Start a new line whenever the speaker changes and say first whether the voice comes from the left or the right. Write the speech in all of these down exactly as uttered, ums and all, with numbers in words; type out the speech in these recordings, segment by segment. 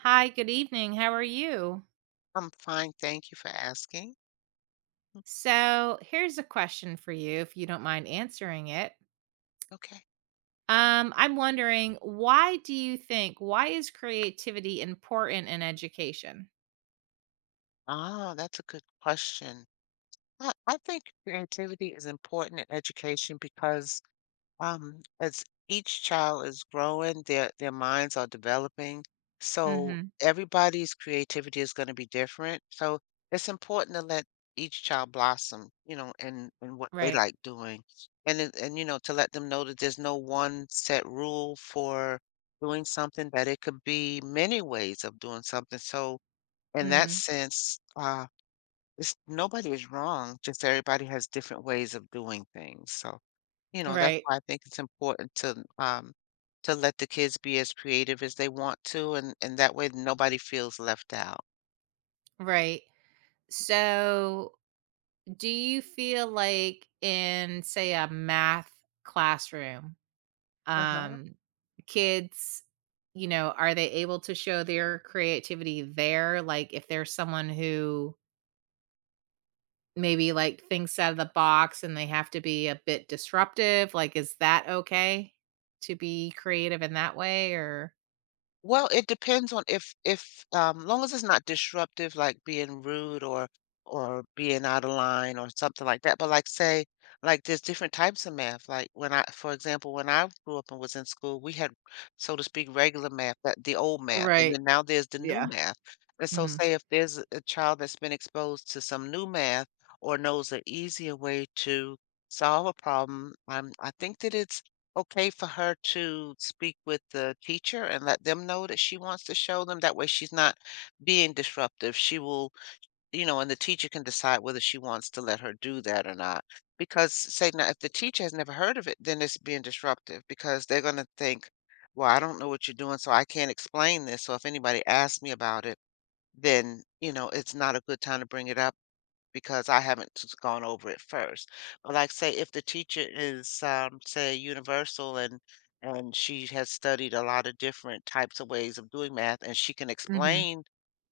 right: Hi, good evening. How are you?
left: I'm fine, thank you for asking. Mm.
right: So, here's a question for you if you don't mind answering it.
left: Okay.
right: Um, I'm wondering why do you think why is creativity important in education?
left: Ah, that's a good question. I, I think creativity is important in education because Um, as each child is growing, their their minds are developing, so
right: Mhm.
left: everybody's creativity is going to be different. So it's important to let each child blossom, you know, and and what they
right: Right.
left: like doing, and it- and you know to let them know that there's no one set rule for doing something. That it could be many ways of doing something. So in that
right: Mhm.
left: sense, uh, it's nobody is wrong. Just everybody has different ways of doing things. So. You know, that's
right: Right.
left: why I think it's important to um to let the kids be as creative as they want to and and that way nobody feels left out.
right: Right. So, do you feel like in say a math classroom, um kids, you know, are they able to show their creativity there like if there's someone who maybe, like, things out of the box and they have to be a bit disruptive, like, is that okay to be creative in that way or...
left: Well, it depends on if if, um long as it's not disruptive, like being rude or or being out of line or something like that. But like say, like there's different types of math. Like when I, for example, when I grew up and was in school, we had, so to speak, regular math, that the old math, and
right: Right,
left: then now there's the new
right: yeah.
left: math. And so
right: Mhm,
left: say if there's a a child that's been exposed to some new math or knows an easier way to solve a problem, um, I think that it's okay for her to speak with the teacher and let them know that she wants to show them. That way, she's not being disruptive. She will, you know, and the teacher can decide whether she wants to let her do that or not. Because, say, now, if the teacher has never heard of it, then it's being disruptive because they're going to think, well, I don't know what you're doing, so I can't explain this. So if anybody asks me about it, then, you know, it's not a good time to bring it up because I haven't s gone over it first. But, like, say if the teacher is, um, say, universal and and she has studied a lot of different types of ways of doing math, and she can
right: mhm,
left: explain,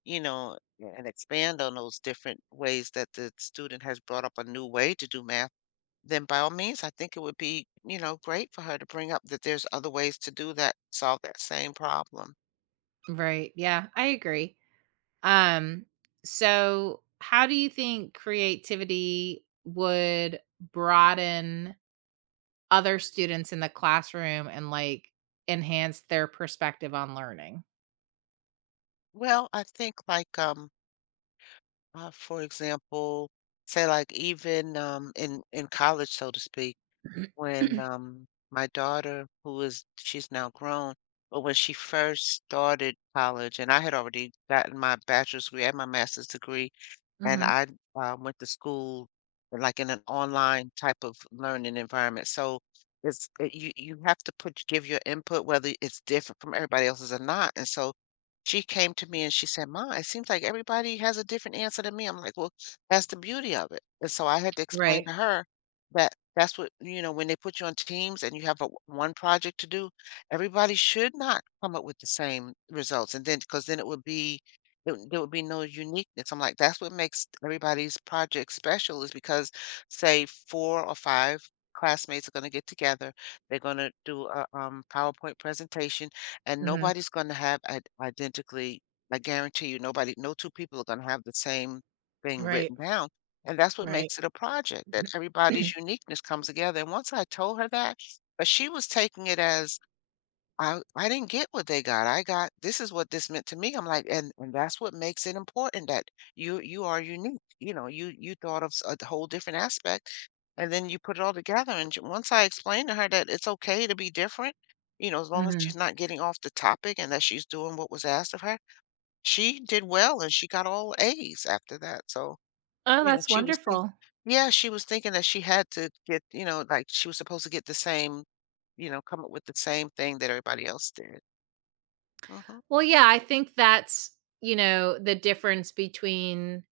left: you know, and expand on those different ways that the student has brought up a new way to do math, then by all means, I think it would be, you know, great for her to bring up that there's other ways to do that, solve that same problem.
right: right, yeah, I agree. Um, so how do you think creativity would broaden other students in the classroom and, like, enhance their perspective on learning?
left: Well, I think, like, um Uh, for example, say like even um, in in college, so to speak, when um, my daughter, who is she's now grown, but when she first started college, and I had already gotten my bachelor's degree and my master's degree, and
right: Mhm.
left: I, uh, went to school, like, in an online type of learning environment, so it's it you you have to put give your input whether it's different from everybody else's or not, and so she came to me and she said, "Ma, it seems like everybody has a different answer than me." I'm like, "Well, that's the beauty of it," and so I had to explain
right: Right,
left: to her that that's what you know, when they put you on teams and you have a one project to do, everybody should not come up with the same results, and then because then it would be it w- there would be no uniqueness. I'm like, that's what makes everybody's project special is because, say, four or five classmates are gonna get together. They're gonna do a, um, PowerPoint presentation, and
right: mhm,
left: nobody's gonna have id identically I guarantee you nobody no two people are gonna have the same thing
right: right,
left: written down, and that's what
right: right.
left: makes it a project, that
right: Mhm.
left: everybody's uniqueness comes together, and once I told her that, but she was taking it as I I didn't get what they got. I got this is what this meant to me. I'm like, and and that's what makes it important that you you are unique. You know, you you thought of s- a whole different aspect, and then you put it all together. And j- once I explained to her that it's okay to be different, you know, as long as
right: Mhm.
left: she's not getting off the topic and that she's doing what was asked of her, she did well and she got all A's after that. So
right: Oh,
left: you know,
right: that's
left: she was thinking,
right: wonderful.
left: yeah, she was thinking that she had to get, you know, like she was supposed to get the same you know, come up with the same thing that everybody else did. Mhm,
right: Well, yeah, I think that's, you know, the difference between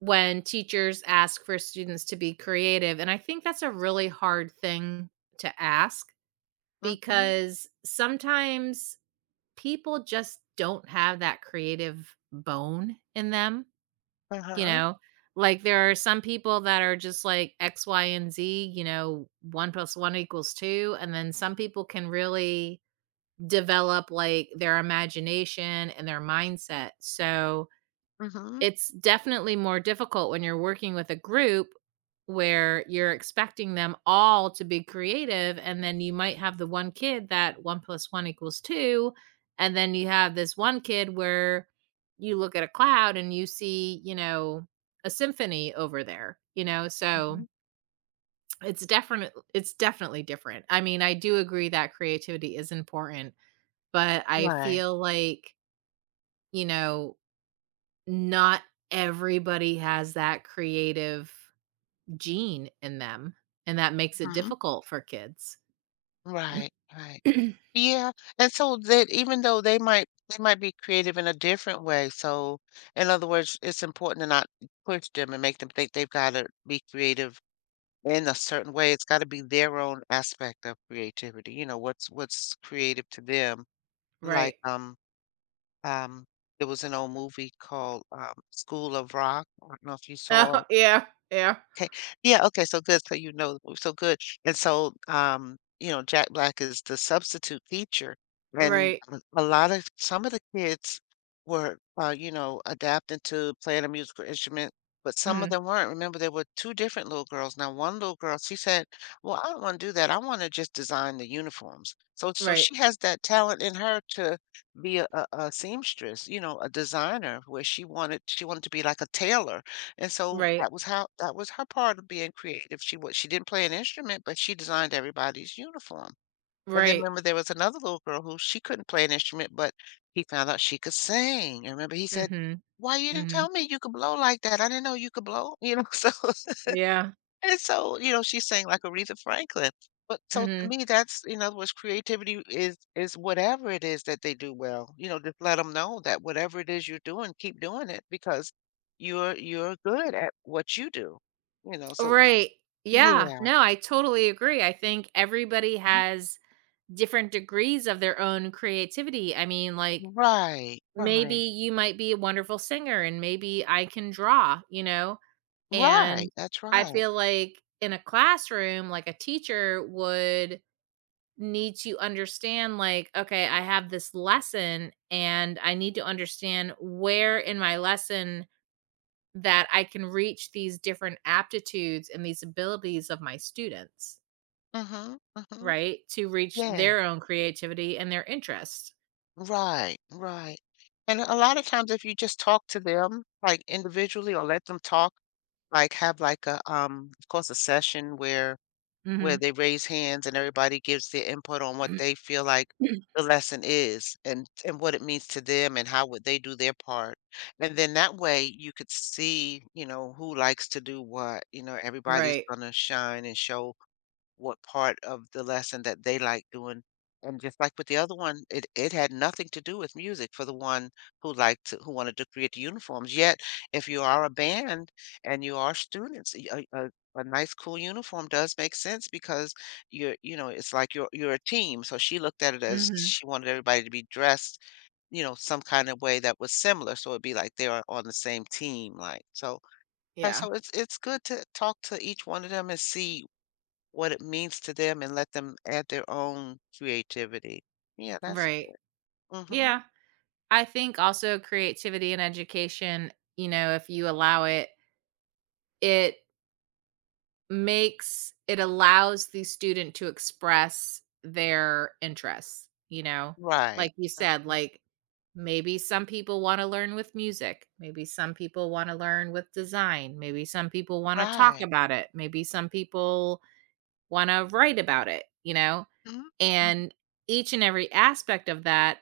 right: when teachers ask for students to be creative, and I think that's a really hard thing to ask
left: mhm,
right: because sometimes people just don't have that creative bone in them, you
left: uh-huh,
right: know? Like there are some people that are just like X, Y, and Z, you know, one plus one equals two. And then some people can really develop like their imagination and their mindset. So
left: mhm.
right: it's definitely more difficult when you're working with a group where you're expecting them all to be creative, and then you might have the one kid that one plus one equals two, and then you have this one kid where you look at a cloud and you see, you know, a symphony over there, you know? So,
left: Mhm,
right: it's definite it's definitely different. I mean, I do agree that creativity is important, but I
left: right.
right: feel like, you know, not everybody has that creative gene in them, and that makes it
left: Mhm,
right: difficult for kids.
left: right, right. Yeah, and so that even though they might they might be creative in a different way, so in other words, it's important to not push them and make them think they've gotta be creative in a certain way, it's gotta be their own aspect of creativity, you know, what's what's creative to them, like,
right: Right.
left: um, um, there was an old movie called, um, School of Rock, I don't know if you saw
right: Oh,
left: it.
right: yeah, yeah,
left: Okay. Yeah, okay, so good, so you know so good, and so, um, you know, Jack Black is the substitute teacher, and
right: right.
left: a a lot of some of the kids were, uh, you know, adapting to playing a musical instrument, but some of
right: Mhm,
left: them weren't. Remember, there were two different little girls. Now, one little girl, she said, "Well, I don't wanna do that, I wanna just design the uniforms." So so
right: right,
left: she has that talent in her to be a a a seamstress, you know, a designer, where she wanted she wanted to be like a tailor. And so
right: right,
left: that was how that was her part of being creative. She was she didn't play an instrument, but she designed everybody's uniform. And then
right: right.
left: remember there was another little girl who she couldn't play an instrument, but he found out she could sing. And remember he said,
right: Mhm,
left: "Why you didn't
right: mhm.
left: tell me you could blow like that? I didn't know you could blow." You know, so
right: Yeah,
left: and so, you know, she's saying like Aretha Franklin. But so to
right: mhm.
left: me, that's in other words, creativity is is whatever it is that they do well. You know, just let them know that whatever it is you're doing, keep doing it because you're you're good at what you do. You know, so
right: Right. Yeah,
left: yeah,
right: no, I totally agree. I think everybody
left: mhm.
right: has different degrees of their own creativity. I mean, like,
left: Right,
right: maybe
left: right,
right: you might be a wonderful singer and maybe I can draw, you know?
left: right.
right: And
left: That's
right: I
left: right.
right: feel like in a classroom, like a teacher would need to understand, like, okay, I have this lesson and I need to understand where in my lesson that I can reach these different aptitudes and these abilities of my students,
left: Mm-hmm, mm-hmm.
right: right? To reach
left: Yeah,
right: their own creativity and their interests.
left: right, right. And a lot of times, if you just talk to them like individually or let them talk like, have like a, um, of course, a session where where
right: Hmm.
left: they raise hands and everybody gives their input on what they feel like the lesson is and and what it means to them and how would they do their part. And then that way you could see, you know, who likes to do what. You know, everybody's
right: Right.
left: gonna shine and show what part of the lesson that they like doing. And just like with the other one, it, it had nothing to do with music for the one who liked to, who wanted to create the uniforms. Yet, if you are a band and you are students, y- a, a, a nice cool uniform does make sense because you're, you know, it's like you're you're a team. So she looked at it as
right: Hmm.
left: she wanted everybody to be dressed, you know, some kind of way that was similar. So it'd be like they are on the same team, like so. Uh,
right: Yeah.
left: So it's it's good to talk to each one of them and see what it means to them and let them add their own creativity. Yeah, that's
right: Right.
left: good. Mhm.
right: Yeah. I think also creativity and education, you know, if you allow it, it makes it allows the student to express their interests, you know?
left: Right.
right: Like you
left: That's
right: said,
left: right.
right: like maybe some people want to learn with music, maybe some people want to learn with design, maybe some people want to talk
left: Right.
right: about it, maybe some people want to write about it, you know?
left: Mhm. Mhm.
right: And each and every aspect of that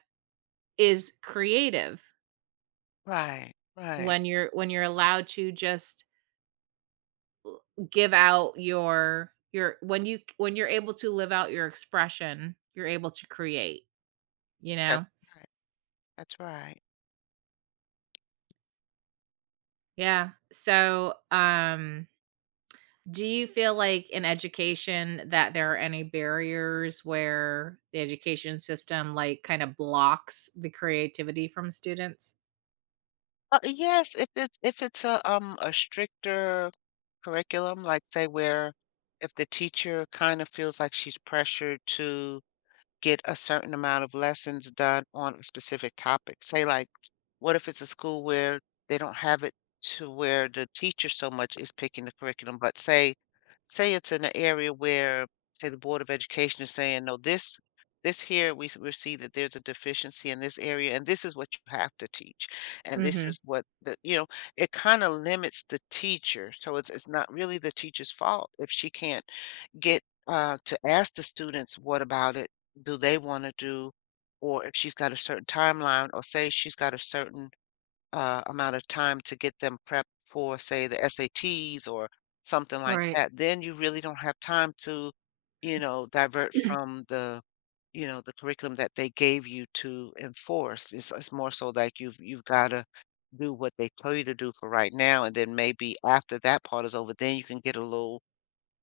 right: is creative.
left: Right, right.
right: When you're when you're allowed to just give out your your when you when you're able to live out your expression, you're able to create, you know?
left: That's right. That's right.
right: Yeah. So, um, do you feel like in education that there are any barriers where the education system, like, kinda blocks the creativity from students?
left: Uh, yes, if it's if it's a, um, a stricter curriculum, like, say, where if the teacher kinda feels like she's pressured to get a certain amount of lessons done on a specific topic. Say, like, what if it's a school where they don't have it to where the teacher so much is picking the curriculum, but say say it's in an area where, say, the Board of Education is saying, "No, this this here we s- we see that there's a deficiency in this area, and this is what you have to teach, and this
right: Mhm.
left: is what the you know." It kind of limits the teacher, so it's it's not really the teacher's fault if she can't get uh, to ask the students what about it do they wanna do, or if she's got a certain timeline, or say she's got a certain uh, amount of time to get them prepped for, say, the S A Ts or something like
right: Right.
left: that, then you really don't have time to, you know, divert from the, you know, the curriculum that they gave you to enforce. It's, it's more so like you've you've gotta do what they tell you to do for right now, and then maybe after that part is over, then you can get a little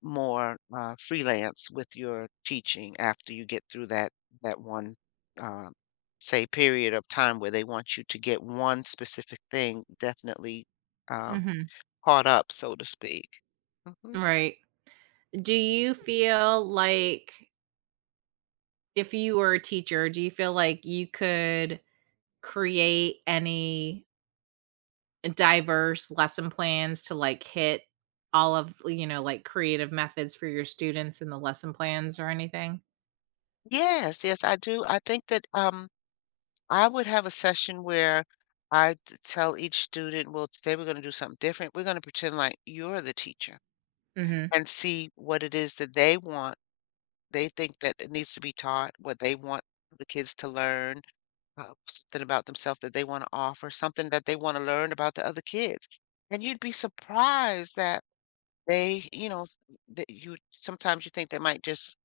left: more, uh, freelance with your teaching after you get through that that one, um, say, period of time where they want you to get one specific thing definitely, um,
right: Mhm.
left: caught up, so to speak. Mhm.
right: Right. Do you feel like if you were a teacher, do you feel like you could create any diverse lesson plans to, like, hit all of, you know, like, creative methods for your students in the lesson plans or anything?
left: Yes, yes, I do. I think that, um, I would have a session where I t tell each student, "Well, today we're gonna do something different. We're gonna pretend like you're the teacher
right: Mhm.
left: and see what it is that they want, they think that it needs to be taught, what they want the kids to learn, uh, something about themselves that they want to offer, something that they want to learn about the other kids. And you'd be surprised that they, you know, s- that you sometimes you think they might just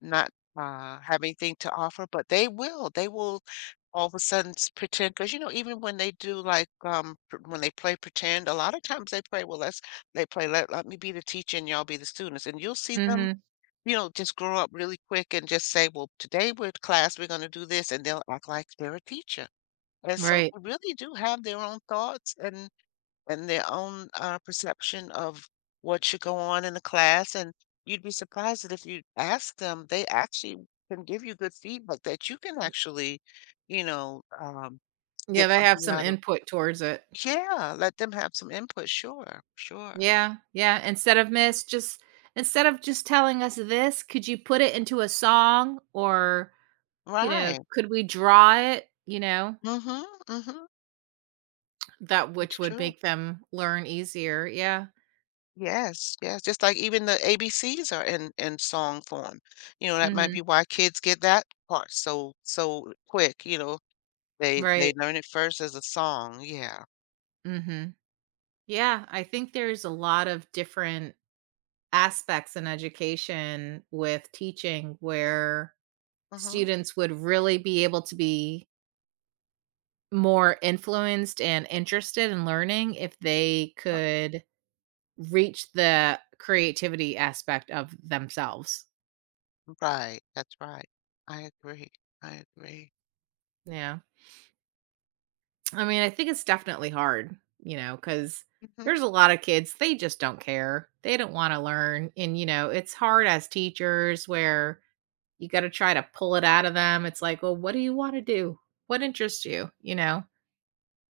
left: not uh, have anything to offer, but they will. They will all of a sudden s- pretend because you know even when they do like um pr- when they play pretend a lot of times they play well let's they play let, let me be the teacher and y'all be the students, and you'll see them,
right: Mhm.
left: you know, just grow up really quick and just say, well, today with class we're going to do this, and they'll act like they're a teacher. And so
right: Right.
left: they really do have their own thoughts and and their own uh, perception of what should go on in the class. And you'd be surprised that if you ask them, they actually can give you good feedback that you can actually, you know, um,
right: Yeah,
left: get
right: they have
left: something
right: some
left: out of.
right: input towards it.
left: Yeah, let them have some input. Sure, sure.
right: Yeah, yeah, instead of "Miss, just" instead of just telling us this, could you put it into a song or, you know,
left: Right.
right: could we draw it, you know?
left: Mm-hmm. Mm-hmm.
right: That which
left: That's
right: would
left: true.
right: make them learn easier, yeah.
left: Yes, yes, just like even the A B Cs are in in song form. You know, that might be
right: Mhm.
left: why kids get that part so so quick, you know. They they
right: Right.
left: learn it first as a song. Yeah.
right: Mhm. Yeah, I think there's a lot of different aspects in education with teaching where
left: Mhm.
right: students would really be able to be more influenced and interested in learning if they
left: Uh,
right: could reach the creativity aspect of themselves.
left: Right. That's right. I agree. I agree.
right: Yeah. I mean, I think it's definitely hard, you know, because there's
left: Mhm.
right: a lot of kids, they just don't care. They don't want to learn. And, you know, it's hard as teachers where you got to try to pull it out of them. It's like, well, what do you want to do? What interests you? You know?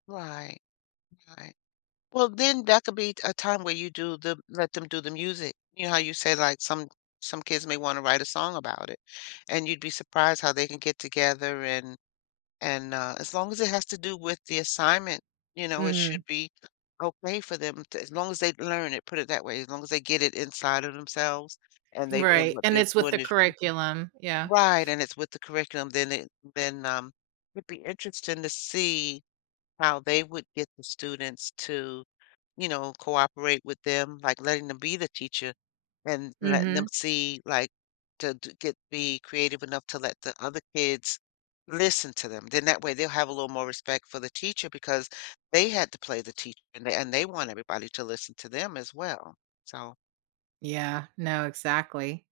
left: Right. Right. Well, then that could be a time where you do the let them do the music. You know how you say, like, some some kids may want to write a song about it, and you'd be surprised how they can get together. and And, uh, as long as it has to do with the assignment, you know, it
right: Mhm.
left: should be okay for them to, as long as they learn it, put it that way, as long as they get it inside of themselves, and they and
right: Right.
left: what
right: And
left: they're
right: it's with
left: doing
right: the
left: is
right: curriculum. Yeah.
left: right, and it's with the curriculum, then it then, um, it'd be interesting to see how they would get the students to, you know, cooperate with them, like letting them be the teacher and letting them
right: Mhm.
left: see, like, to d- get be creative enough to let the other kids listen to them. Then that way they'll have a little more respect for the teacher because they had to play the teacher, and they, and they want everybody to listen to them as well. So,
right: Yeah. No, exactly.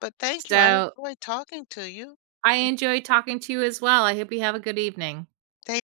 left: but thank you. I
right: So
left: enjoyed talking to you.
right: I enjoy talking to you as well. I hope you have a good evening.
left: Thank